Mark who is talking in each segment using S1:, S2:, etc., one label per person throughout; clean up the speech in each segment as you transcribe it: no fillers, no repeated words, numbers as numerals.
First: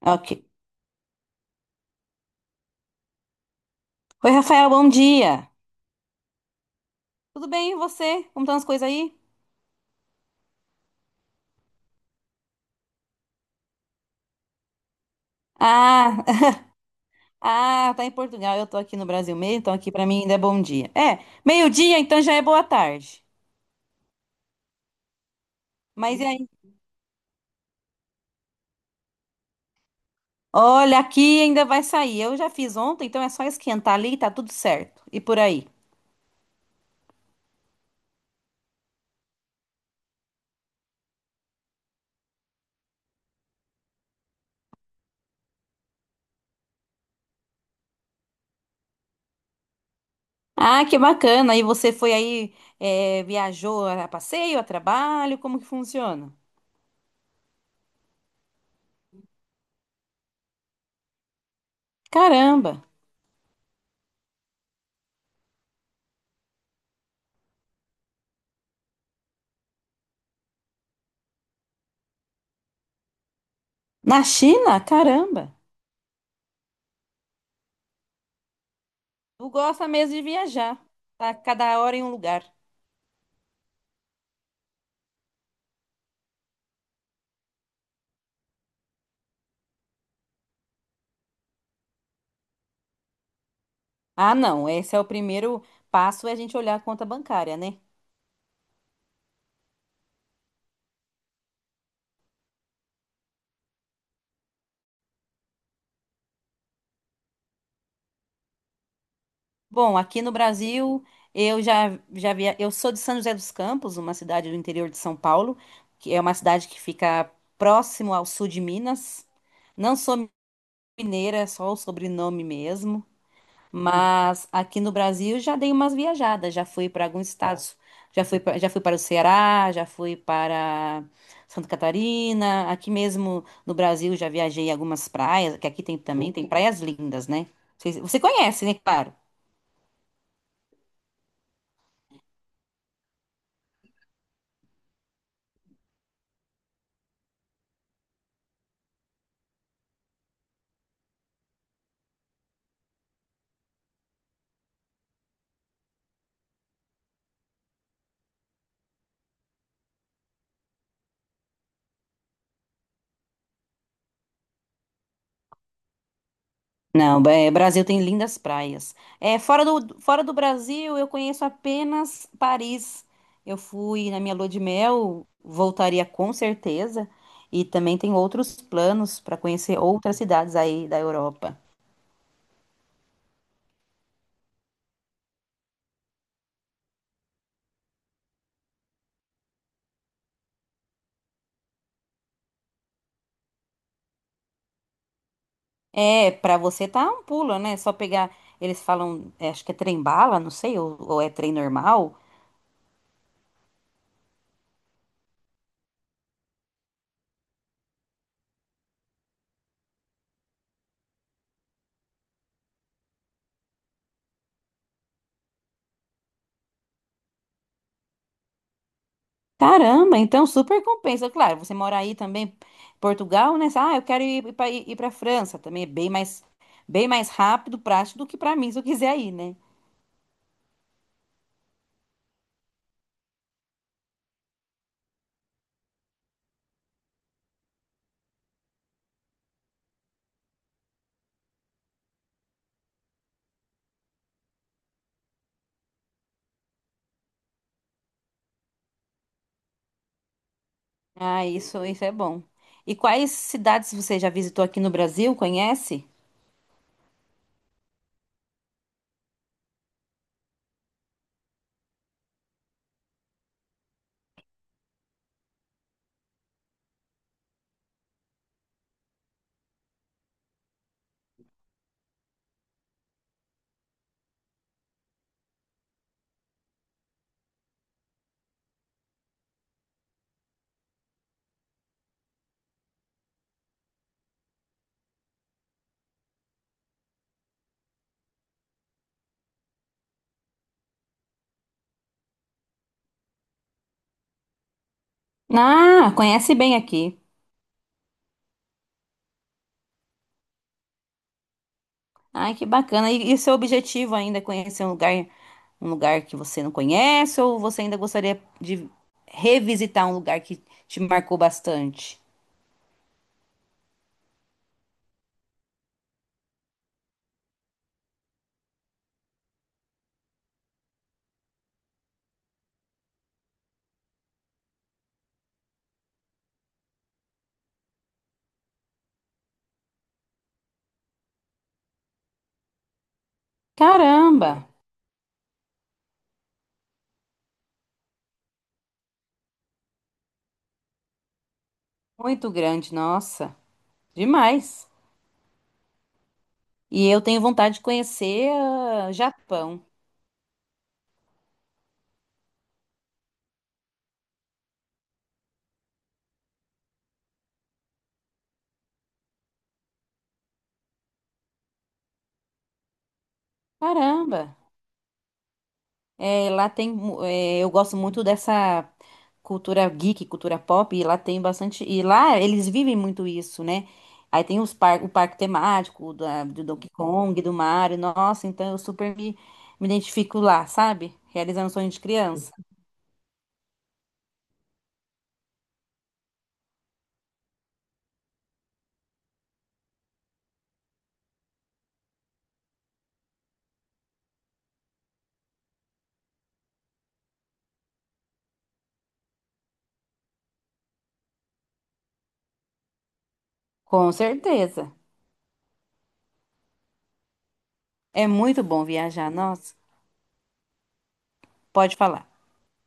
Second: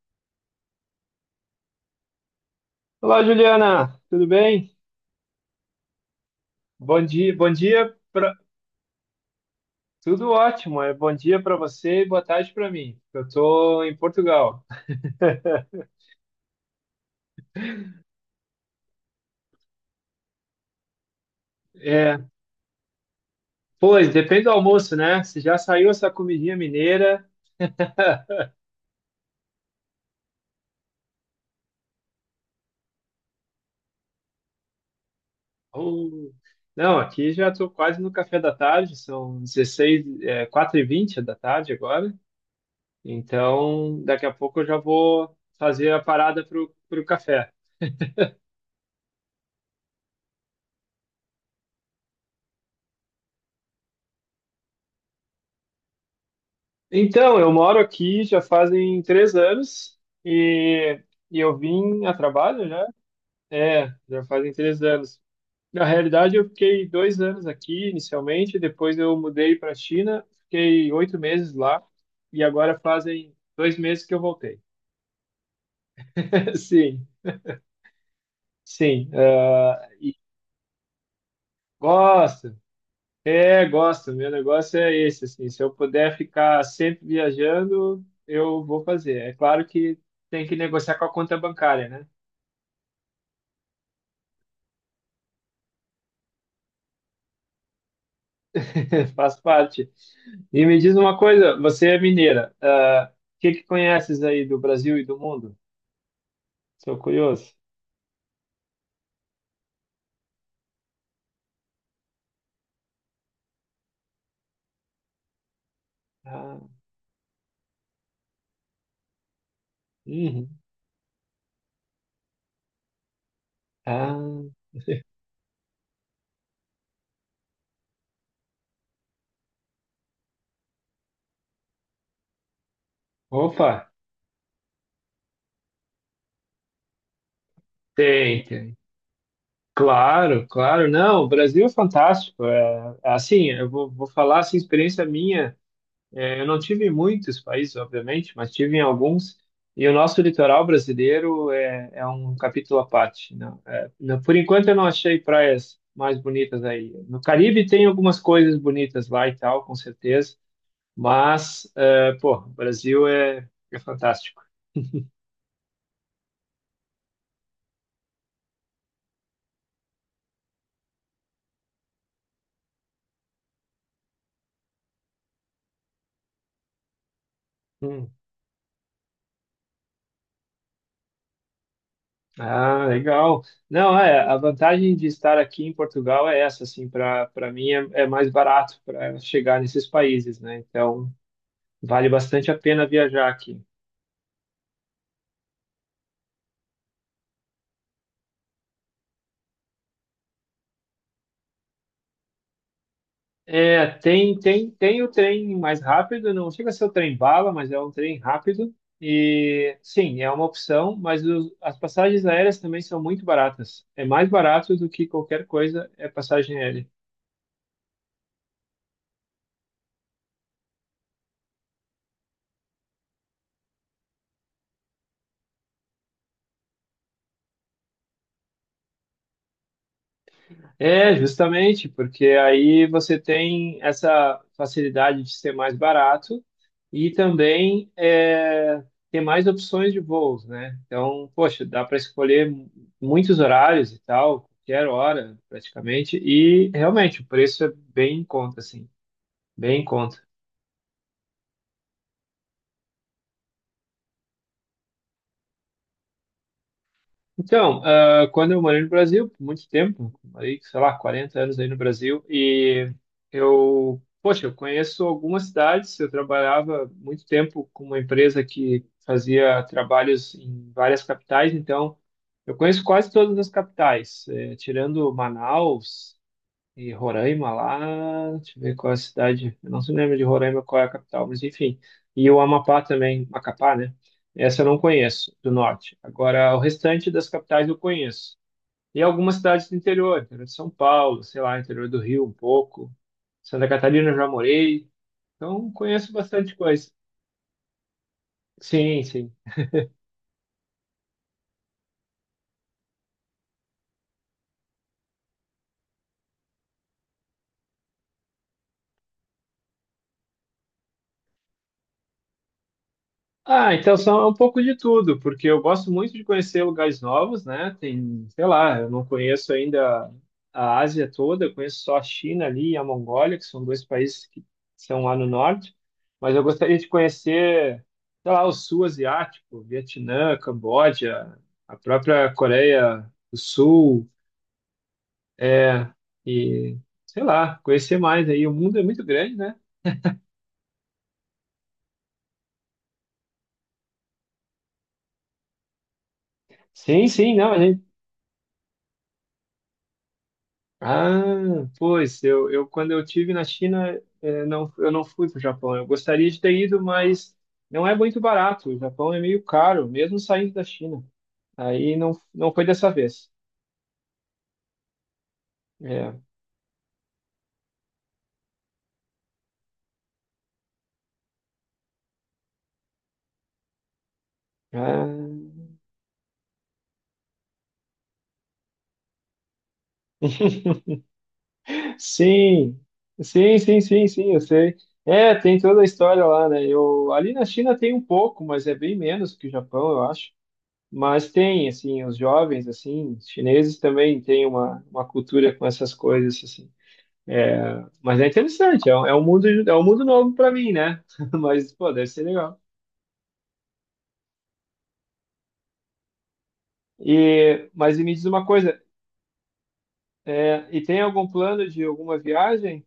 S1: Ok.
S2: Olá, Juliana, tudo
S1: Oi, Rafael,
S2: bem?
S1: bom dia.
S2: Bom dia,
S1: Tudo
S2: bom
S1: bem, e
S2: dia
S1: você?
S2: pra...
S1: Como estão as coisas aí?
S2: Tudo ótimo, é bom dia para você e boa tarde para mim. Eu tô em Portugal.
S1: Ah, ah, tá em Portugal, eu tô aqui no Brasil mesmo, então aqui pra mim ainda é bom dia. É, meio-dia,
S2: É,
S1: então já é boa tarde.
S2: pois, depende do almoço, né? Se já saiu essa
S1: Mas e aí?
S2: comidinha mineira.
S1: Olha, aqui ainda vai sair. Eu já fiz ontem, então é só esquentar ali e tá tudo certo. E por aí.
S2: Uh, não, aqui já estou quase no café da tarde, são 16, 4h20 da tarde agora. Então, daqui a pouco eu já vou fazer a parada para o café.
S1: Ah, que bacana. E você foi aí, é, viajou a passeio, a trabalho? Como que funciona?
S2: Então, eu moro aqui já fazem 3 anos e, e eu vim a trabalho
S1: Caramba!
S2: já. É, já fazem 3 anos. Na realidade, eu fiquei 2 anos aqui inicialmente, depois eu mudei para a China, fiquei 8 meses lá e agora fazem 2 meses que eu
S1: Na
S2: voltei.
S1: China? Caramba!
S2: Sim, sim.
S1: Tu
S2: ah,
S1: gosta
S2: e
S1: mesmo de viajar. Tá cada hora em um lugar.
S2: gosto, gosto. Meu negócio é esse, assim, se eu puder ficar sempre viajando, eu vou fazer. É claro que tem que negociar com a conta bancária, né?
S1: Ah, não, esse é o primeiro passo, é a gente olhar a conta bancária, né?
S2: Faz parte. E me diz uma coisa, você é mineira. O que que conheces aí do Brasil e do mundo? Sou curioso.
S1: Bom, aqui no Brasil, eu já via, eu sou de São José dos Campos, uma cidade do interior de São Paulo, que é uma
S2: Ah,
S1: cidade que fica próximo ao sul de Minas. Não sou
S2: uhum.
S1: mineira, é só o sobrenome mesmo.
S2: Ah,
S1: Mas aqui no Brasil já dei umas viajadas, já fui para alguns estados, já fui, já fui para o Ceará, já fui para Santa Catarina, aqui mesmo
S2: opa,
S1: no Brasil já viajei em algumas praias, que aqui tem também, tem praias lindas, né? Você
S2: tem,
S1: conhece, né?
S2: tem.
S1: Claro.
S2: Claro, claro. Não, o Brasil é fantástico. É assim, eu vou falar assim, experiência minha. É, eu não tive em muitos países, obviamente, mas tive em alguns. E o nosso litoral brasileiro é um capítulo à parte. Não, por enquanto, eu não achei praias mais bonitas aí. No Caribe tem algumas coisas bonitas lá e tal, com certeza. Mas, pô, o Brasil é fantástico.
S1: Não, é, Brasil tem lindas praias. É, fora do Brasil, eu conheço apenas Paris. Eu fui na minha lua de mel, voltaria com certeza. E também
S2: Hum.
S1: tem outros planos para conhecer outras cidades aí da Europa.
S2: Ah, legal. Não, a vantagem de estar aqui em Portugal é essa, assim, para mim é mais barato para chegar nesses países, né? Então, vale bastante a pena viajar aqui.
S1: É, para você tá um pulo, né? Só pegar. Eles falam, é, acho que é trem bala, não sei, ou é trem normal.
S2: É, tem o trem mais rápido, não chega a ser o trem bala, mas é um trem rápido. E sim, é uma opção, mas as passagens aéreas também são muito baratas. É mais barato do que qualquer coisa é passagem aérea.
S1: Caramba, então super compensa. Claro, você mora aí também, Portugal, né? Ah, eu quero ir para França também, é bem mais rápido, prático do que para mim, se eu quiser ir, né?
S2: É, justamente, porque aí você tem essa facilidade de ser mais barato e também ter mais opções de voos, né? Então, poxa, dá para escolher muitos horários e tal, qualquer hora praticamente, e realmente o preço é bem em conta, assim, bem em conta.
S1: Ah, isso é bom. E quais cidades você já visitou aqui no Brasil? Conhece?
S2: Então, quando eu morei no Brasil, por muito tempo, morei, sei lá, 40 anos aí no Brasil, e eu, poxa, eu conheço algumas cidades, eu trabalhava muito tempo com uma empresa que fazia trabalhos em várias capitais, então eu conheço quase todas as capitais, tirando Manaus, e Roraima lá, deixa eu ver qual é a cidade. Eu não se lembro de Roraima qual é a capital, mas enfim. E o Amapá também, Macapá, né? Essa eu não conheço, do norte. Agora, o restante das capitais eu conheço. E algumas cidades do interior, interior de São Paulo, sei lá, interior do Rio um pouco. Santa Catarina eu já morei. Então,
S1: Ah,
S2: conheço
S1: conhece
S2: bastante
S1: bem
S2: coisa.
S1: aqui.
S2: Sim, sim.
S1: Ai, que bacana. E seu objetivo ainda é conhecer um lugar que você não conhece, ou você ainda gostaria de revisitar um lugar que te marcou bastante?
S2: Ah, então são é um pouco de tudo, porque eu gosto muito de conhecer lugares novos, né? Tem, sei lá, eu não conheço ainda a Ásia toda, eu conheço só a China ali e a Mongólia, que são dois países que são lá no norte, mas eu gostaria de conhecer, sei lá, o sul asiático, Vietnã, Camboja, a própria Coreia do Sul,
S1: Caramba!
S2: é, e sei lá, conhecer mais aí. O mundo é muito grande, né?
S1: Muito grande, nossa, demais. E
S2: Sim,
S1: eu
S2: sim,
S1: tenho
S2: não.
S1: vontade de conhecer Japão.
S2: Ah, pois, eu quando eu tive na China, não, eu não fui para o Japão. Eu gostaria de ter ido, mas não é muito barato. O Japão é meio caro, mesmo saindo da China. Aí não, não foi dessa vez.
S1: Caramba,
S2: É.
S1: é, lá tem, é, eu gosto muito dessa cultura geek, cultura pop, e lá tem bastante, e lá eles vivem muito isso, né? Aí tem os par,
S2: Ah,
S1: o parque temático da, do Donkey Kong, do Mario, nossa, então eu me identifico lá, sabe? Realizando sonho de criança.
S2: sim, sim, sim, sim, sim, eu sei. É, tem toda a história lá, né? Ali na China tem um pouco, mas é bem menos que o Japão, eu acho. Mas tem, assim, os jovens, assim, chineses também têm uma cultura com essas coisas, assim. É, mas é interessante, é um mundo novo para mim, né? Mas, pô, deve ser legal.
S1: Com certeza.
S2: Mas me diz
S1: É
S2: uma
S1: muito
S2: coisa,
S1: bom viajar, nossa,
S2: e tem algum plano de
S1: pode
S2: alguma
S1: falar.
S2: viagem?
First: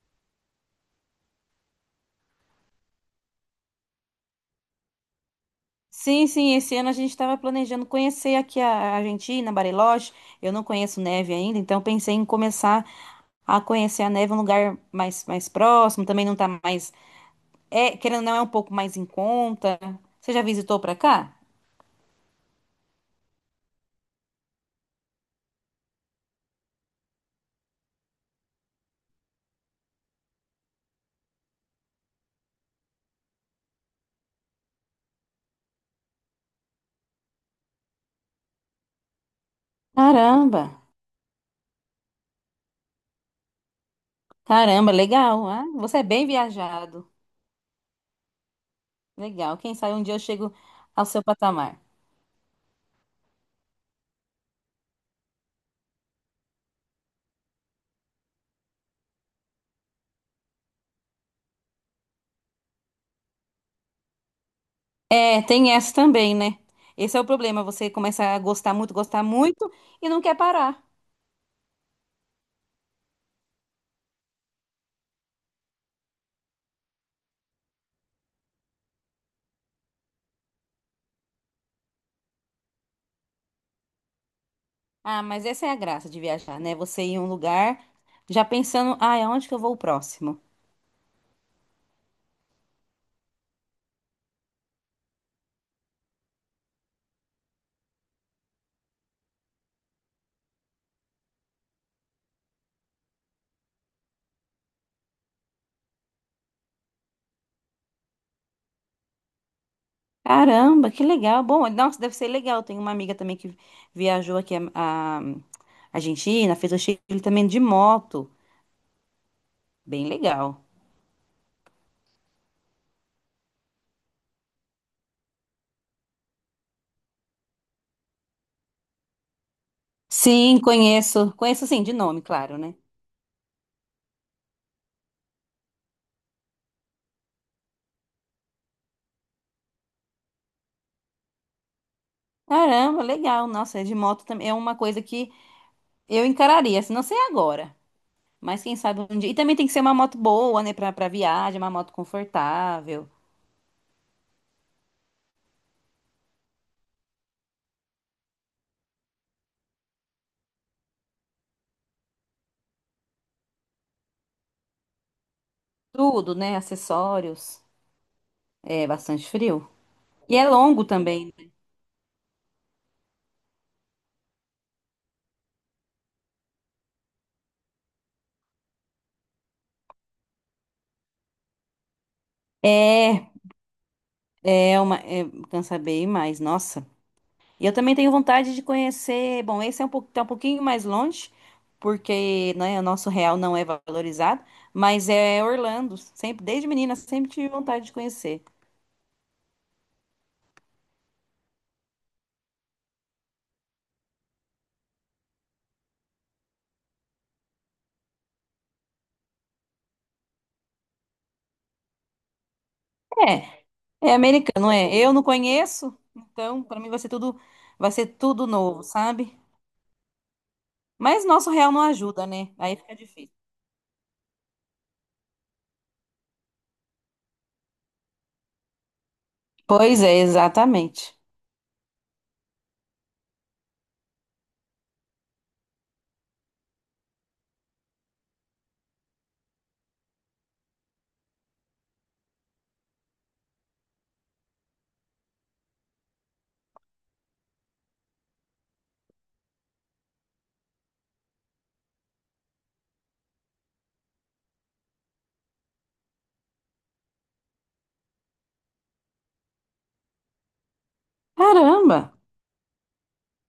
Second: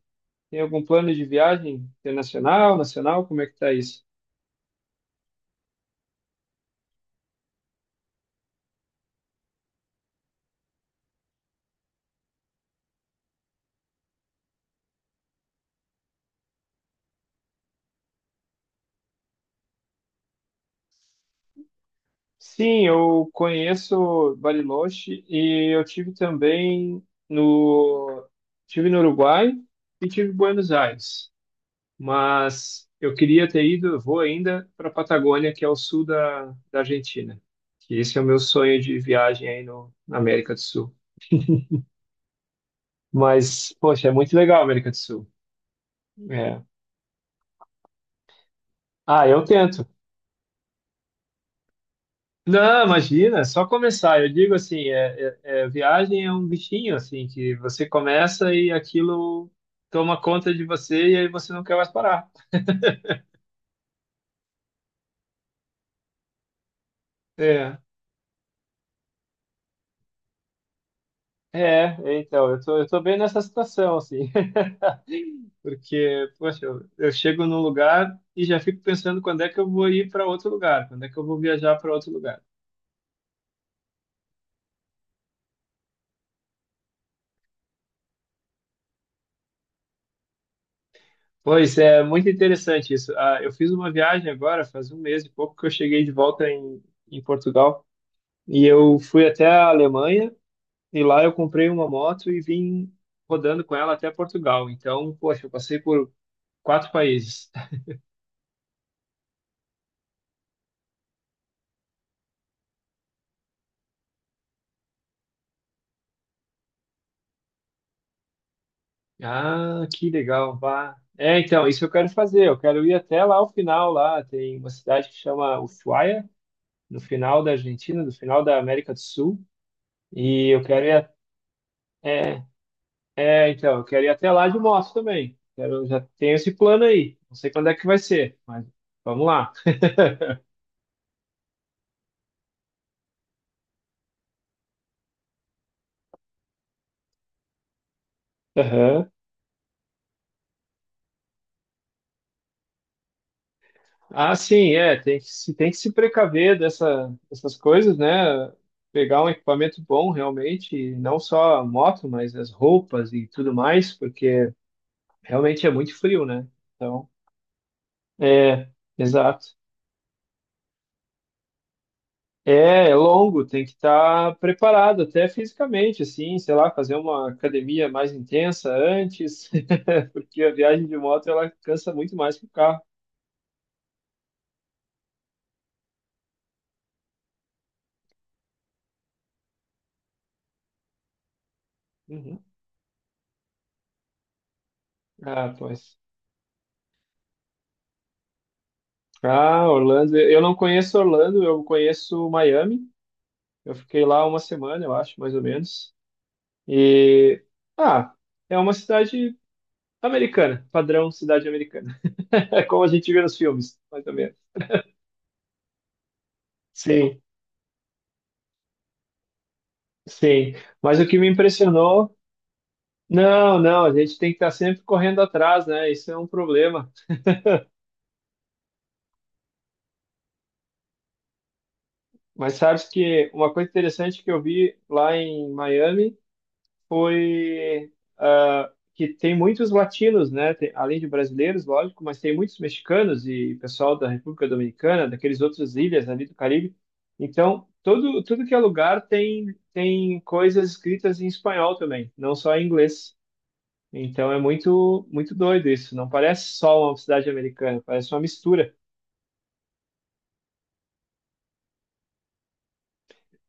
S2: Tem algum plano de viagem internacional, nacional? Como é que tá isso?
S1: Sim, esse ano a gente estava planejando conhecer aqui a Argentina, Bariloche. Eu não conheço neve ainda, então pensei em começar a conhecer a neve em um lugar mais próximo. Também não tá mais. É, querendo ou não, é um pouco mais em conta. Você já visitou pra cá?
S2: Sim, eu conheço Bariloche e eu tive também tive no Uruguai e tive em Buenos Aires. Mas eu queria ter ido, eu vou ainda para a Patagônia, que é o sul da Argentina. Que esse é o meu sonho de viagem aí no, na América do
S1: Caramba!
S2: Sul. Mas, poxa, é muito legal a América
S1: Caramba,
S2: do Sul.
S1: legal. Ah, você é bem
S2: É.
S1: viajado.
S2: Ah, eu
S1: Legal. Quem
S2: tento.
S1: sabe um dia eu chego ao seu patamar.
S2: Não, imagina, é só começar. Eu digo assim, viagem é um bichinho, assim, que você começa e aquilo toma conta de você e aí você não quer mais parar.
S1: É, tem essa também, né? Esse é o problema.
S2: É,
S1: Você começa a gostar muito e não quer parar.
S2: é, então, eu tô bem nessa situação, assim. Porque, poxa, eu chego num lugar e já fico pensando quando é que eu vou ir para outro lugar, quando é que eu vou viajar para outro lugar.
S1: Ah, mas essa é a graça de viajar, né? Você ir em um lugar já pensando, ah, aonde que eu vou o próximo?
S2: Pois é, muito interessante isso. Ah, eu fiz uma viagem agora, faz um mês e pouco que eu cheguei de volta em Portugal e eu fui até a Alemanha e lá eu comprei uma moto e vim rodando com ela até Portugal. Então, poxa, eu passei por quatro países.
S1: Caramba, que legal. Bom, nossa, deve ser legal. Tem uma amiga também que viajou aqui a Argentina, fez o Chile também de moto.
S2: Ah,
S1: Bem
S2: que legal,
S1: legal.
S2: vá. É, então, isso eu quero fazer. Eu quero ir até lá ao final, lá tem uma cidade que chama Ushuaia, no final da Argentina, no final da América do Sul. E
S1: Sim,
S2: eu quero ir,
S1: conheço. Conheço sim, de nome, claro, né?
S2: então, eu quero ir até lá de moto também. Quero, já tenho esse plano aí. Não sei quando é que vai ser, mas vamos lá.
S1: Caramba, legal. Nossa, é de moto também. É uma coisa que eu encararia, se não sei agora. Mas quem sabe
S2: Aham.
S1: um dia. E também tem que ser uma moto boa, né? Pra viagem, uma moto confortável.
S2: Ah, sim, tem que se precaver dessas coisas, né? Pegar um equipamento bom realmente, e não só a moto, mas as roupas e tudo mais, porque realmente é muito frio,
S1: Tudo,
S2: né?
S1: né?
S2: Então,
S1: Acessórios.
S2: é,
S1: É bastante
S2: exato.
S1: frio. E é longo também.
S2: É longo, tem que estar preparado até fisicamente, assim, sei lá, fazer uma academia mais intensa antes, porque a viagem de moto ela cansa muito mais que o carro.
S1: Né? É, é uma. É, cansa bem mais, nossa. E eu também tenho vontade de conhecer. Bom, esse é um, tá um pouquinho mais longe,
S2: Uhum.
S1: porque, né, o nosso real não é valorizado, mas é
S2: Ah,
S1: Orlando.
S2: pois.
S1: Sempre, desde menina, sempre tive vontade de conhecer.
S2: Ah, Orlando, eu não conheço Orlando, eu conheço Miami. Eu fiquei lá uma semana, eu acho, mais ou menos. E ah, é uma cidade americana, padrão cidade americana, é como a gente vê nos filmes, mais
S1: É,
S2: ou
S1: é
S2: menos.
S1: americano, é. Eu não conheço, então para mim
S2: Sim,
S1: vai ser tudo novo, sabe?
S2: sim. Mas o que
S1: Mas
S2: me
S1: nosso real não
S2: impressionou.
S1: ajuda, né? Aí fica difícil.
S2: Não, não, a gente tem que estar sempre correndo atrás, né? Isso é um problema.
S1: Pois é, exatamente.
S2: Mas sabes que uma coisa interessante que eu vi lá em Miami foi que tem muitos latinos, né? Além de brasileiros, lógico, mas tem muitos mexicanos e pessoal da República Dominicana, daqueles outras ilhas ali do Caribe. Então, tudo que é lugar tem coisas escritas em espanhol também, não só em inglês. Então é muito, muito doido isso. Não parece só uma cidade americana, parece uma mistura.
S1: Caramba,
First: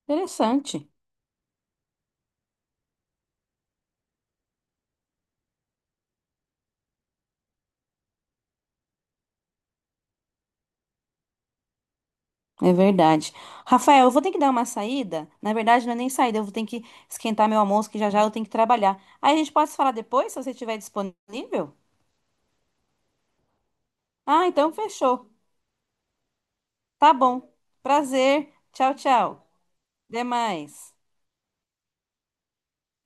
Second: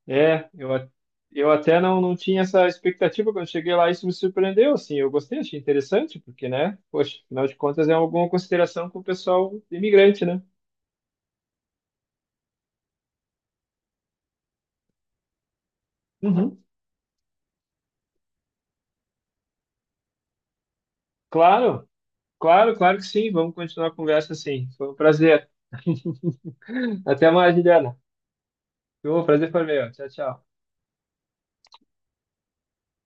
S2: É, eu, a-
S1: interessante.
S2: eu até não, não tinha essa expectativa quando cheguei lá, isso me surpreendeu, assim, eu gostei, achei interessante, porque, né, poxa, afinal de contas é alguma consideração com o pessoal imigrante, né?
S1: É verdade. Rafael, eu vou ter que dar uma saída. Na verdade, não é nem saída, eu vou
S2: Uhum.
S1: ter que esquentar meu almoço, que já já eu tenho que trabalhar. Aí a gente pode se falar depois, se você estiver disponível?
S2: Claro, claro, claro que sim, vamos continuar a conversa
S1: Ah,
S2: assim,
S1: então
S2: foi um
S1: fechou.
S2: prazer.
S1: Tá
S2: Até
S1: bom.
S2: mais, Juliana.
S1: Prazer. Tchau,
S2: Foi um
S1: tchau.
S2: prazer foi meu, tchau,
S1: Até
S2: tchau.
S1: mais.